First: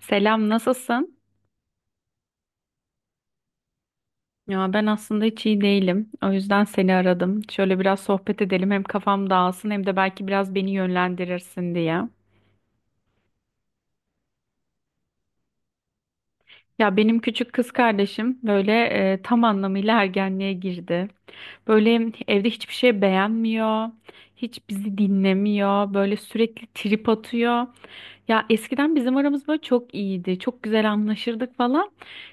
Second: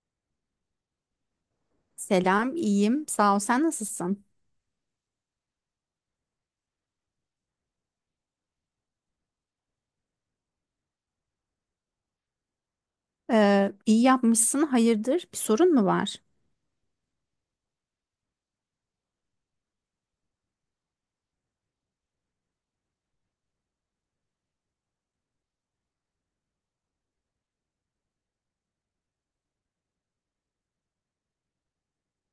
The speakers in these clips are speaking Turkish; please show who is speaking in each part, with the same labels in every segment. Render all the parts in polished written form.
Speaker 1: Selam, nasılsın?
Speaker 2: Selam, iyiyim. Sağ ol. Sen nasılsın?
Speaker 1: Ya ben aslında hiç iyi değilim. O yüzden seni aradım. Şöyle biraz sohbet edelim. Hem kafam dağılsın hem de belki biraz beni yönlendirirsin diye.
Speaker 2: İyi yapmışsın. Hayırdır? Bir sorun mu var?
Speaker 1: Ya benim küçük kız kardeşim böyle tam anlamıyla ergenliğe girdi. Böyle evde hiçbir şey beğenmiyor. Hiç bizi dinlemiyor. Böyle sürekli trip atıyor. Ya eskiden bizim aramız böyle çok iyiydi. Çok güzel anlaşırdık falan.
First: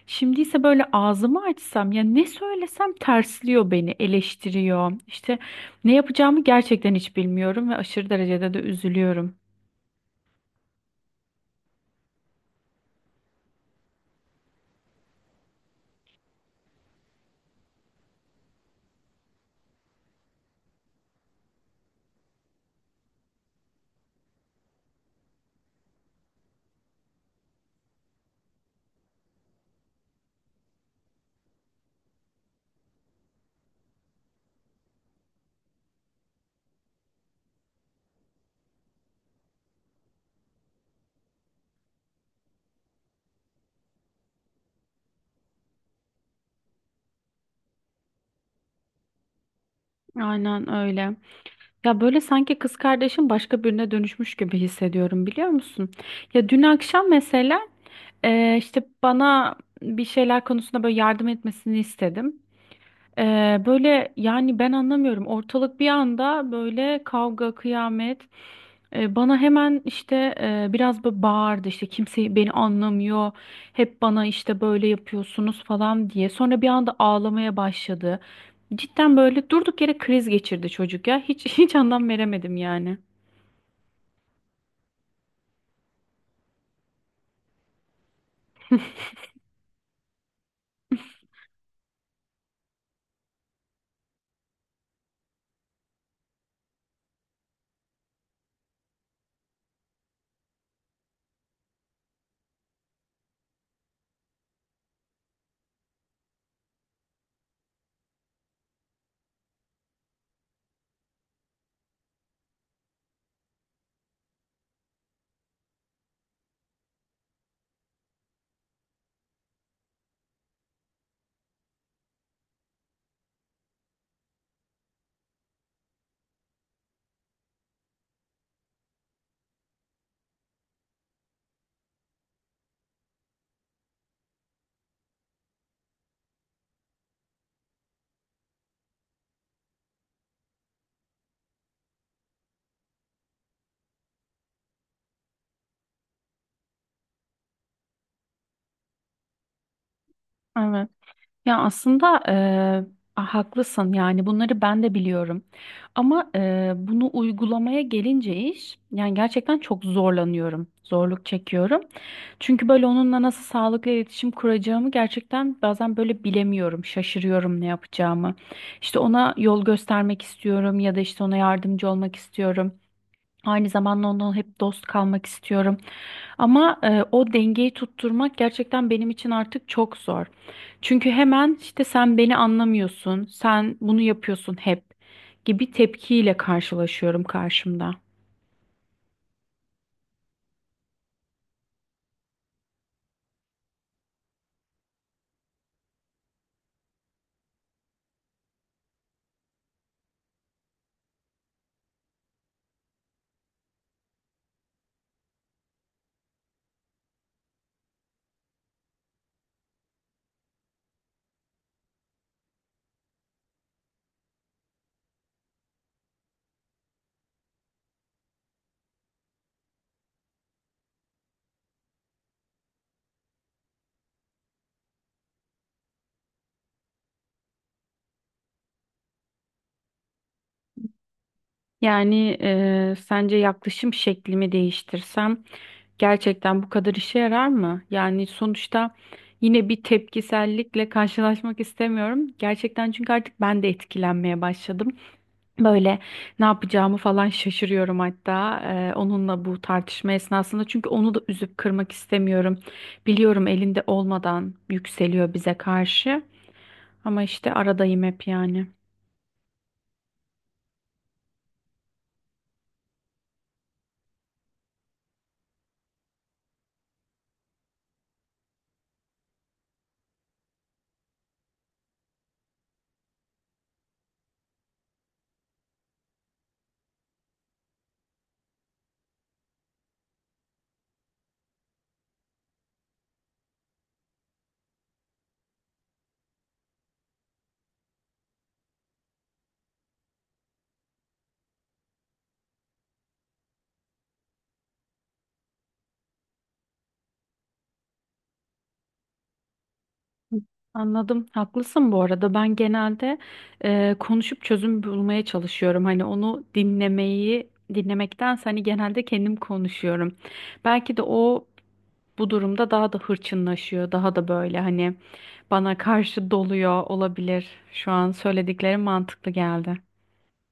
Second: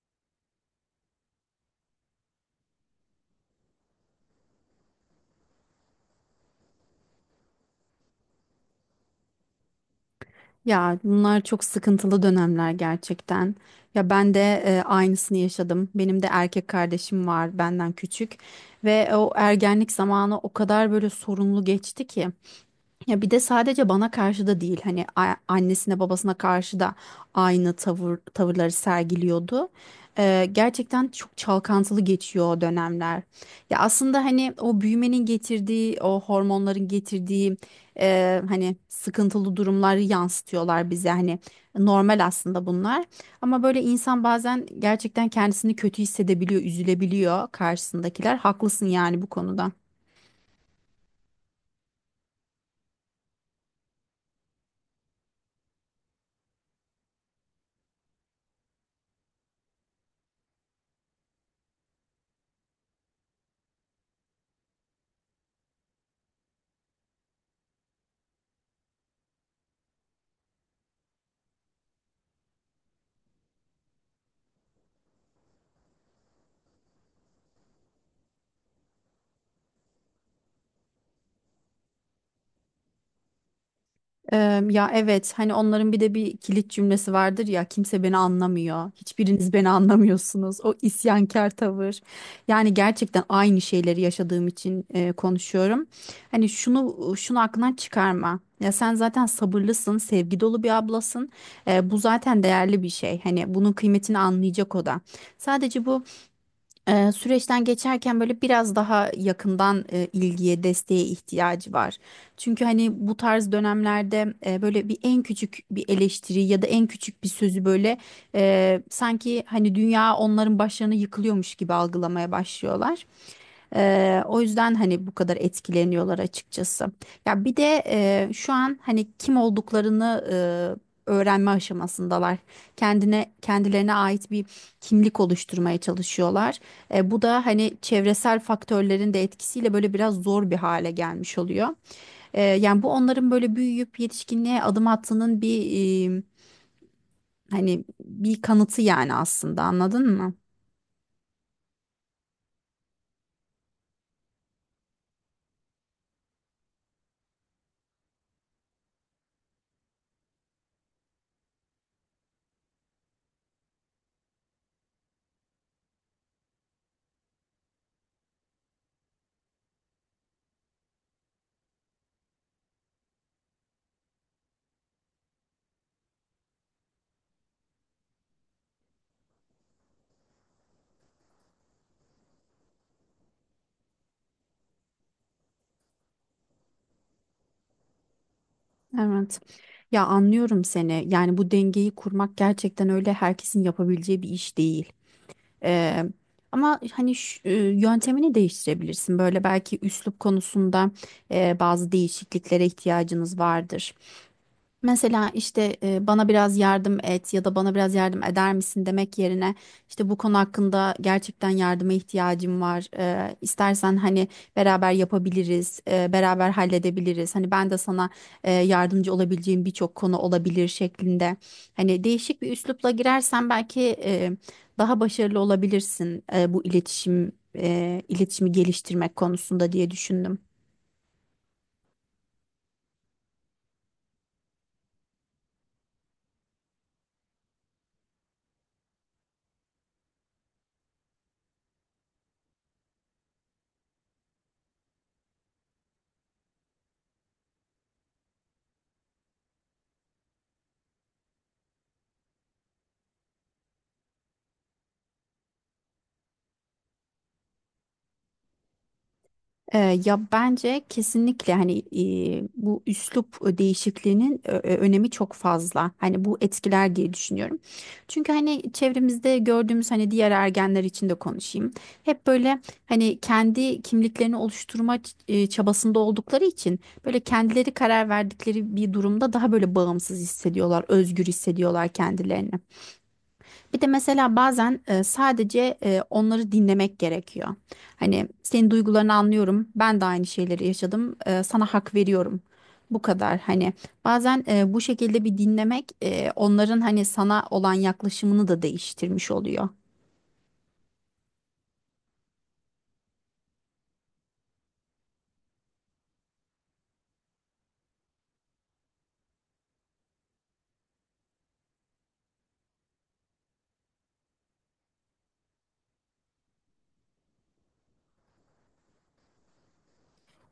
Speaker 1: Şimdi ise böyle ağzımı açsam ya ne söylesem tersliyor beni, eleştiriyor. İşte ne yapacağımı gerçekten hiç bilmiyorum ve aşırı derecede de üzülüyorum.
Speaker 2: Ya bunlar çok sıkıntılı dönemler gerçekten. Ya ben de aynısını yaşadım. Benim de erkek kardeşim var benden küçük ve o ergenlik zamanı o kadar böyle sorunlu geçti ki. Ya bir de sadece bana karşı da değil hani annesine babasına karşı da aynı tavırları sergiliyordu. Gerçekten çok çalkantılı geçiyor o dönemler. Ya aslında hani o büyümenin getirdiği o hormonların getirdiği hani sıkıntılı durumları yansıtıyorlar bize hani normal aslında bunlar. Ama böyle insan bazen gerçekten kendisini kötü hissedebiliyor, üzülebiliyor karşısındakiler. Haklısın yani bu konuda.
Speaker 1: Aynen öyle. Ya böyle sanki kız kardeşim başka birine dönüşmüş gibi hissediyorum, biliyor musun? Ya dün akşam mesela işte bana bir şeyler konusunda böyle yardım etmesini istedim. Böyle yani ben anlamıyorum. Ortalık bir anda böyle kavga, kıyamet. Bana hemen işte biraz böyle bağırdı, işte kimse beni anlamıyor. Hep bana işte böyle yapıyorsunuz falan diye. Sonra bir anda ağlamaya başladı. Cidden böyle durduk yere kriz geçirdi çocuk ya. Hiç hiç anlam veremedim yani.
Speaker 2: Ya evet hani onların bir de bir kilit cümlesi vardır ya kimse beni anlamıyor. Hiçbiriniz beni anlamıyorsunuz. O isyankar tavır. Yani gerçekten aynı şeyleri yaşadığım için konuşuyorum. Hani şunu şunu aklından çıkarma. Ya sen zaten sabırlısın, sevgi dolu bir ablasın. Bu zaten değerli bir şey. Hani bunun kıymetini anlayacak o da. Sadece bu süreçten geçerken böyle biraz daha yakından ilgiye, desteğe ihtiyacı var. Çünkü hani bu tarz dönemlerde böyle bir en küçük bir eleştiri ya da en küçük bir sözü böyle sanki hani dünya onların başlarına yıkılıyormuş gibi algılamaya başlıyorlar. O yüzden hani bu kadar etkileniyorlar açıkçası. Ya bir de şu an hani kim olduklarını öğrenme aşamasındalar. Kendilerine ait bir kimlik oluşturmaya çalışıyorlar. Bu da hani çevresel faktörlerin de etkisiyle böyle biraz zor bir hale gelmiş oluyor. Yani bu onların böyle büyüyüp yetişkinliğe adım attığının bir e, hani bir kanıtı yani aslında anladın mı?
Speaker 1: Evet. Ya aslında haklısın, yani bunları ben de biliyorum. Ama bunu uygulamaya gelince iş, yani gerçekten çok zorlanıyorum. Zorluk çekiyorum. Çünkü böyle onunla nasıl sağlıklı iletişim kuracağımı gerçekten bazen böyle bilemiyorum. Şaşırıyorum ne yapacağımı. İşte ona yol göstermek istiyorum ya da işte ona yardımcı olmak istiyorum. Aynı zamanda onunla hep dost kalmak istiyorum. Ama o dengeyi tutturmak gerçekten benim için artık çok zor. Çünkü hemen işte sen beni anlamıyorsun, sen bunu yapıyorsun hep gibi tepkiyle karşılaşıyorum karşımda.
Speaker 2: Evet. Ya anlıyorum seni. Yani bu dengeyi kurmak gerçekten öyle herkesin yapabileceği bir iş değil. Ee, Ama hani yöntemini değiştirebilirsin. Böyle belki üslup konusunda bazı değişikliklere ihtiyacınız vardır. Mesela işte bana biraz yardım et ya da bana biraz yardım eder misin demek yerine işte bu konu hakkında gerçekten yardıma ihtiyacım var. İstersen hani beraber yapabiliriz, beraber halledebiliriz. Hani ben de sana yardımcı olabileceğim birçok konu olabilir şeklinde. Hani değişik bir üslupla girersen belki daha başarılı olabilirsin bu iletişimi geliştirmek konusunda diye düşündüm.
Speaker 1: Yani sence yaklaşım şeklimi değiştirsem gerçekten bu kadar işe yarar mı? Yani sonuçta yine bir tepkisellikle karşılaşmak istemiyorum. Gerçekten çünkü artık ben de etkilenmeye başladım. Böyle ne yapacağımı falan şaşırıyorum hatta onunla bu tartışma esnasında. Çünkü onu da üzüp kırmak istemiyorum. Biliyorum elinde olmadan yükseliyor bize karşı. Ama işte aradayım hep yani.
Speaker 2: Ya bence kesinlikle hani bu üslup değişikliğinin önemi çok fazla. Hani bu etkiler diye düşünüyorum. Çünkü hani çevremizde gördüğümüz hani diğer ergenler için de konuşayım. Hep böyle hani kendi kimliklerini oluşturma çabasında oldukları için böyle kendileri karar verdikleri bir durumda daha böyle bağımsız hissediyorlar, özgür hissediyorlar kendilerini. Bir de mesela bazen sadece onları dinlemek gerekiyor. Hani senin duygularını anlıyorum. Ben de aynı şeyleri yaşadım. Sana hak veriyorum. Bu kadar hani bazen bu şekilde bir dinlemek onların hani sana olan yaklaşımını da değiştirmiş oluyor.
Speaker 1: Anladım. Haklısın bu arada. Ben genelde konuşup çözüm bulmaya çalışıyorum. Hani onu dinlemeyi dinlemektense, genelde kendim konuşuyorum. Belki de o bu durumda daha da hırçınlaşıyor. Daha da böyle hani bana karşı doluyor olabilir. Şu an söylediklerim mantıklı geldi.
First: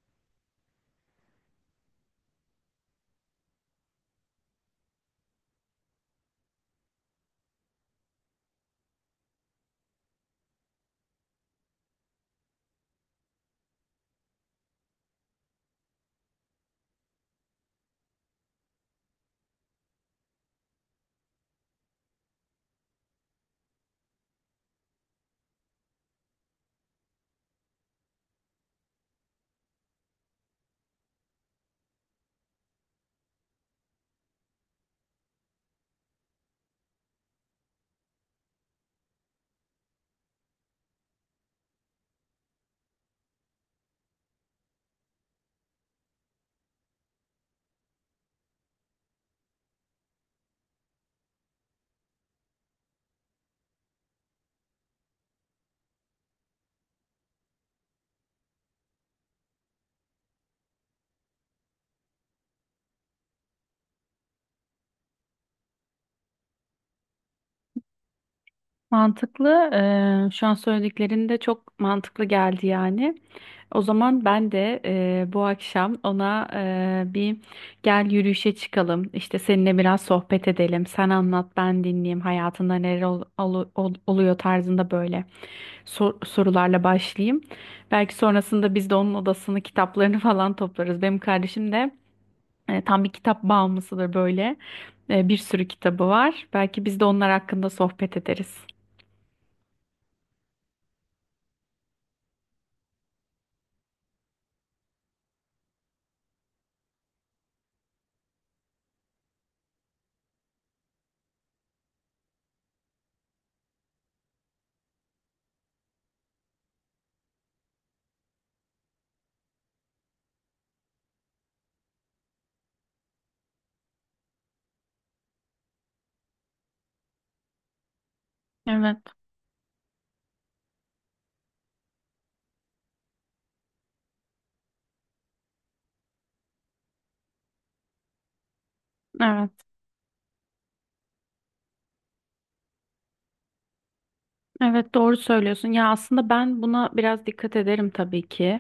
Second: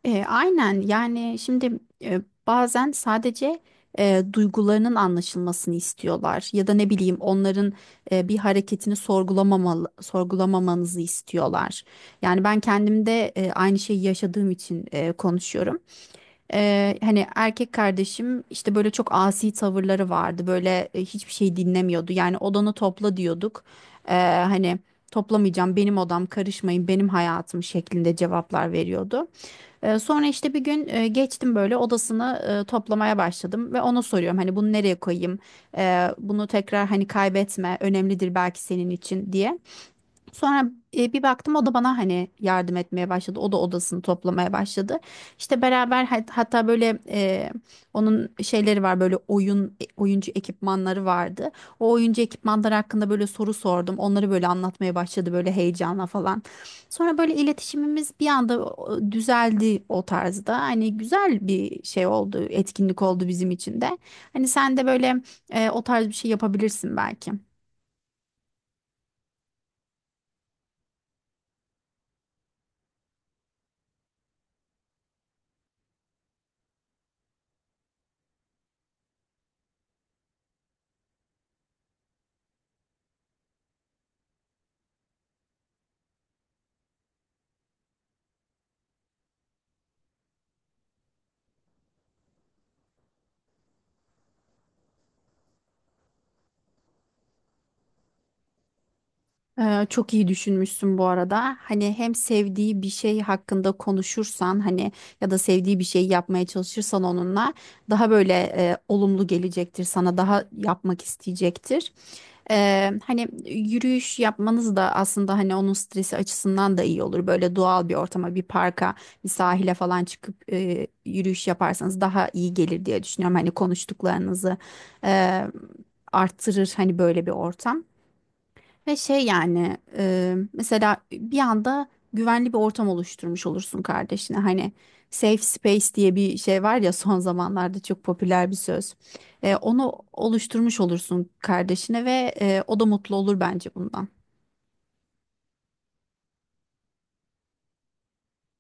Speaker 2: Aynen yani şimdi e, bazen sadece duygularının anlaşılmasını istiyorlar ya da ne bileyim onların bir hareketini sorgulamamanızı istiyorlar. Yani ben kendimde aynı şeyi yaşadığım için konuşuyorum. Hani erkek kardeşim işte böyle çok asi tavırları vardı böyle hiçbir şey dinlemiyordu yani odanı topla diyorduk. E, Hani toplamayacağım benim odam karışmayın benim hayatım şeklinde cevaplar veriyordu. Sonra işte bir gün geçtim böyle odasını toplamaya başladım ve ona soruyorum hani bunu nereye koyayım? Bunu tekrar hani kaybetme önemlidir belki senin için diye. Sonra bir baktım o da bana hani yardım etmeye başladı. O da odasını toplamaya başladı. İşte beraber hatta böyle onun şeyleri var böyle oyuncu ekipmanları vardı. O oyuncu ekipmanları hakkında böyle soru sordum. Onları böyle anlatmaya başladı böyle heyecanla falan. Sonra böyle iletişimimiz bir anda düzeldi o tarzda. Hani güzel bir şey oldu, etkinlik oldu bizim için de. Hani sen de böyle o tarz bir şey yapabilirsin belki.
Speaker 1: Mantıklı. Şu an söylediklerin de çok mantıklı geldi yani. O zaman ben de bu akşam ona bir gel yürüyüşe çıkalım. İşte seninle biraz sohbet edelim. Sen anlat, ben dinleyeyim. Hayatında neler oluyor tarzında böyle sorularla başlayayım. Belki sonrasında biz de onun odasını, kitaplarını falan toplarız. Benim kardeşim de tam bir kitap bağımlısıdır böyle. Bir sürü kitabı var. Belki biz de onlar hakkında sohbet ederiz.
Speaker 2: Çok iyi düşünmüşsün bu arada. Hani hem sevdiği bir şey hakkında konuşursan hani ya da sevdiği bir şey yapmaya çalışırsan onunla daha böyle olumlu gelecektir sana daha yapmak isteyecektir. Hani yürüyüş yapmanız da aslında hani onun stresi açısından da iyi olur. Böyle doğal bir ortama, bir parka, bir sahile falan çıkıp yürüyüş yaparsanız daha iyi gelir diye düşünüyorum. Hani konuştuklarınızı e, arttırır hani böyle bir ortam. Ve
Speaker 1: Evet.
Speaker 2: şey yani mesela bir anda güvenli bir ortam oluşturmuş olursun kardeşine. Hani safe space diye bir şey var ya son zamanlarda çok popüler bir söz.
Speaker 1: Evet,
Speaker 2: Onu oluşturmuş olursun kardeşine ve o da mutlu olur bence bundan.
Speaker 1: evet doğru söylüyorsun. Ya aslında ben buna biraz dikkat ederim tabii ki.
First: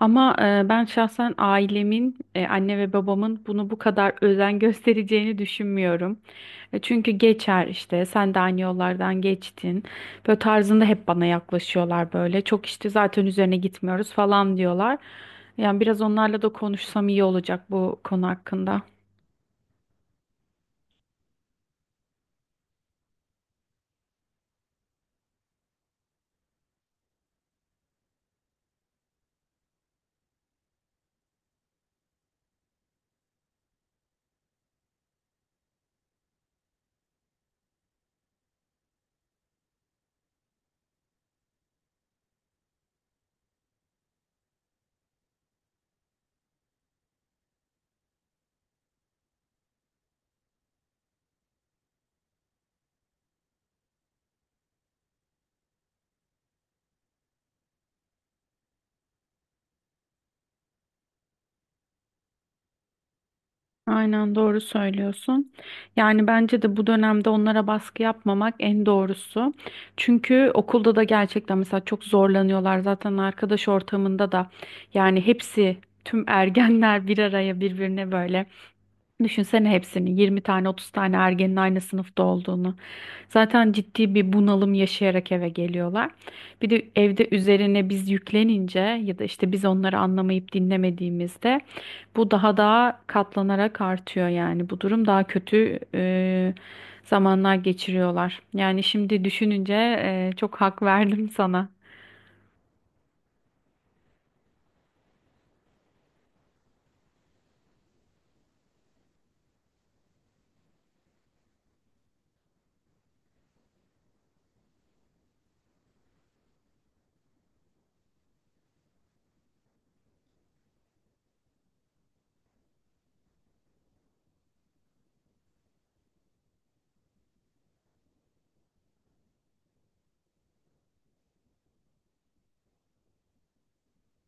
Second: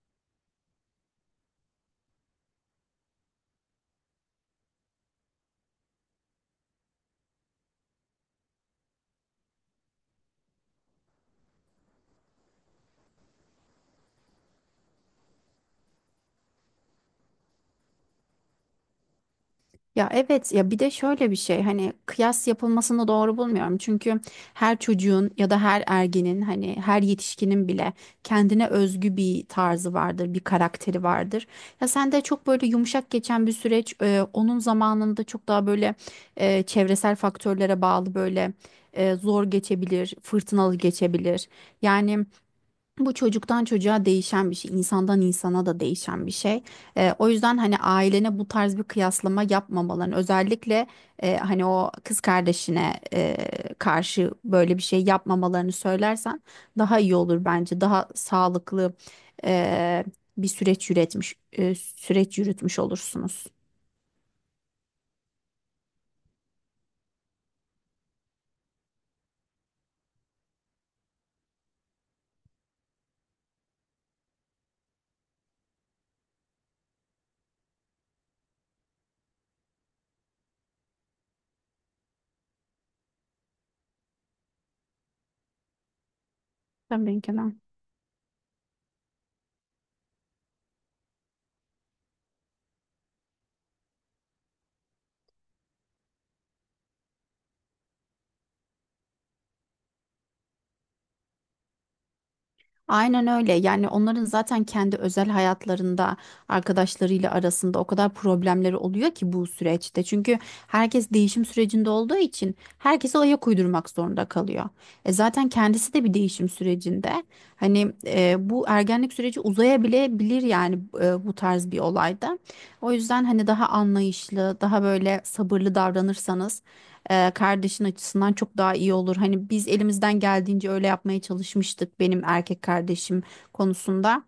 Speaker 1: Ama ben şahsen ailemin, anne ve babamın bunu bu kadar özen göstereceğini düşünmüyorum. Çünkü geçer işte, sen de aynı yollardan geçtin. Böyle tarzında hep bana yaklaşıyorlar böyle. Çok işte zaten üzerine gitmiyoruz falan diyorlar. Yani biraz onlarla da konuşsam iyi olacak bu konu hakkında.
Speaker 2: Ya evet ya bir de şöyle bir şey hani kıyas yapılmasını doğru bulmuyorum. Çünkü her çocuğun ya da her ergenin hani her yetişkinin bile kendine özgü bir tarzı vardır, bir karakteri vardır. Ya sen de çok böyle yumuşak geçen bir süreç onun zamanında çok daha böyle çevresel faktörlere bağlı böyle zor geçebilir, fırtınalı geçebilir. Yani bu çocuktan çocuğa değişen bir şey, insandan insana da değişen bir şey. O yüzden hani ailene bu tarz bir kıyaslama yapmamaların, özellikle hani o kız kardeşine karşı böyle bir şey yapmamalarını söylersen daha iyi olur bence. Daha sağlıklı eee, bir süreç yürütmüş olursunuz.
Speaker 1: Aynen doğru söylüyorsun. Yani bence de bu dönemde onlara baskı yapmamak en doğrusu. Çünkü okulda da gerçekten mesela çok zorlanıyorlar. Zaten arkadaş ortamında da yani hepsi tüm ergenler bir araya birbirine böyle. Düşünsene hepsinin 20 tane 30 tane ergenin aynı sınıfta olduğunu. Zaten ciddi bir bunalım yaşayarak eve geliyorlar. Bir de
Speaker 2: Tabii
Speaker 1: evde
Speaker 2: ki de.
Speaker 1: üzerine biz yüklenince ya da işte biz onları anlamayıp dinlemediğimizde bu daha da katlanarak artıyor yani. Bu durum daha kötü zamanlar geçiriyorlar. Yani şimdi düşününce çok hak verdim sana.
Speaker 2: Aynen öyle. Yani onların zaten kendi özel hayatlarında arkadaşlarıyla arasında o kadar problemleri oluyor ki bu süreçte. Çünkü herkes değişim sürecinde olduğu için herkese ayak uydurmak zorunda kalıyor. Zaten kendisi de bir değişim sürecinde. Hani bu ergenlik süreci uzayabilebilir yani bu tarz bir olayda. O yüzden hani daha anlayışlı, daha böyle sabırlı davranırsanız kardeşin açısından çok daha iyi olur. Hani biz elimizden geldiğince öyle yapmaya çalışmıştık benim erkek kardeşim konusunda.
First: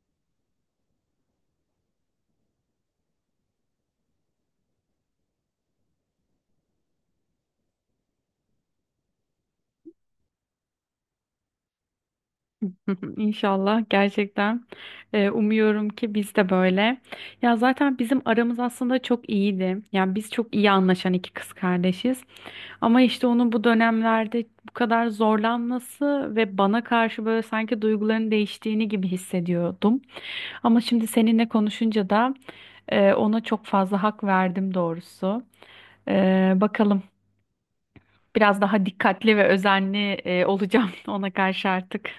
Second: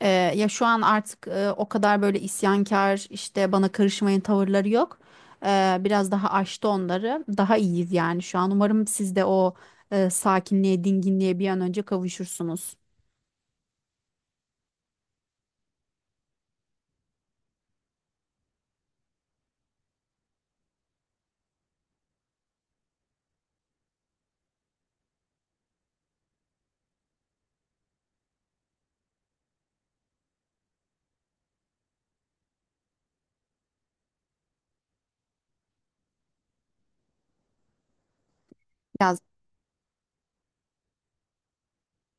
Speaker 2: Ya şu an artık o kadar böyle isyankar işte bana karışmayın tavırları yok. Biraz daha aştı onları. Daha iyiyiz yani şu an. Umarım siz de o sakinliğe, dinginliğe bir an önce kavuşursunuz.
Speaker 1: İnşallah gerçekten. Umuyorum ki biz de böyle. Ya zaten bizim aramız aslında çok iyiydi. Yani biz çok iyi anlaşan iki kız kardeşiz. Ama işte onun bu dönemlerde bu kadar zorlanması ve bana karşı böyle sanki duyguların değiştiğini gibi hissediyordum. Ama şimdi seninle konuşunca da ona çok fazla hak verdim doğrusu. Bakalım biraz daha
Speaker 2: Ya
Speaker 1: dikkatli ve özenli olacağım ona karşı artık.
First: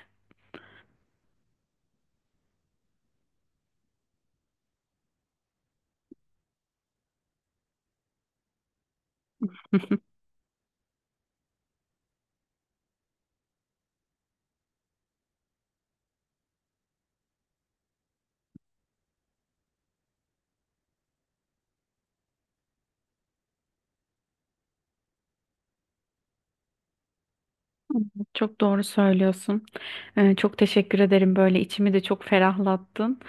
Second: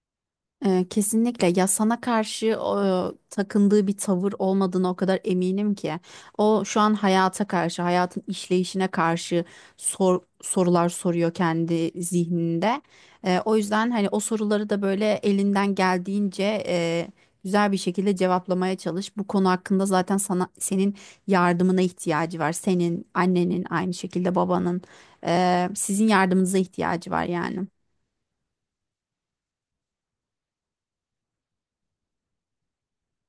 Speaker 2: Kesinlikle ya sana karşı takındığı bir tavır olmadığına o kadar eminim ki. O şu an hayata karşı, hayatın işleyişine karşı sorular soruyor kendi zihninde. O yüzden hani o soruları da böyle elinden geldiğince güzel bir şekilde cevaplamaya çalış. Bu konu hakkında zaten senin yardımına ihtiyacı var. Senin, annenin, aynı şekilde babanın, sizin yardımınıza ihtiyacı var yani.
Speaker 1: Çok doğru söylüyorsun. Çok teşekkür ederim. Böyle içimi de çok ferahlattın.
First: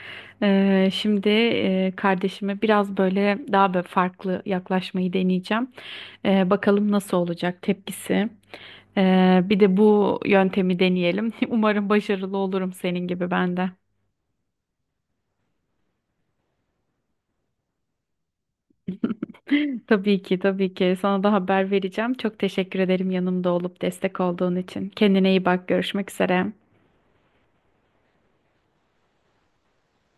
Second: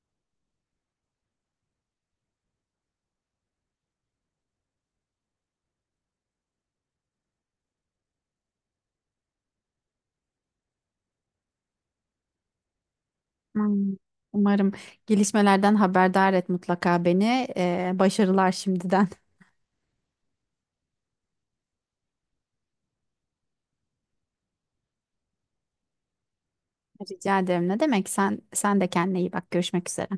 Speaker 1: Şimdi kardeşime biraz böyle daha böyle farklı yaklaşmayı deneyeceğim. Bakalım nasıl olacak tepkisi. Bir de bu yöntemi deneyelim. Umarım başarılı olurum senin gibi ben de.
Speaker 2: Hmm, Umarım gelişmelerden haberdar et mutlaka beni. Başarılar şimdiden.
Speaker 1: Tabii ki, tabii ki. Sana da haber vereceğim. Çok teşekkür ederim yanımda olup destek olduğun için. Kendine iyi bak. Görüşmek üzere.
Speaker 2: Rica ederim. Ne demek? Sen de kendine iyi bak. Görüşmek üzere.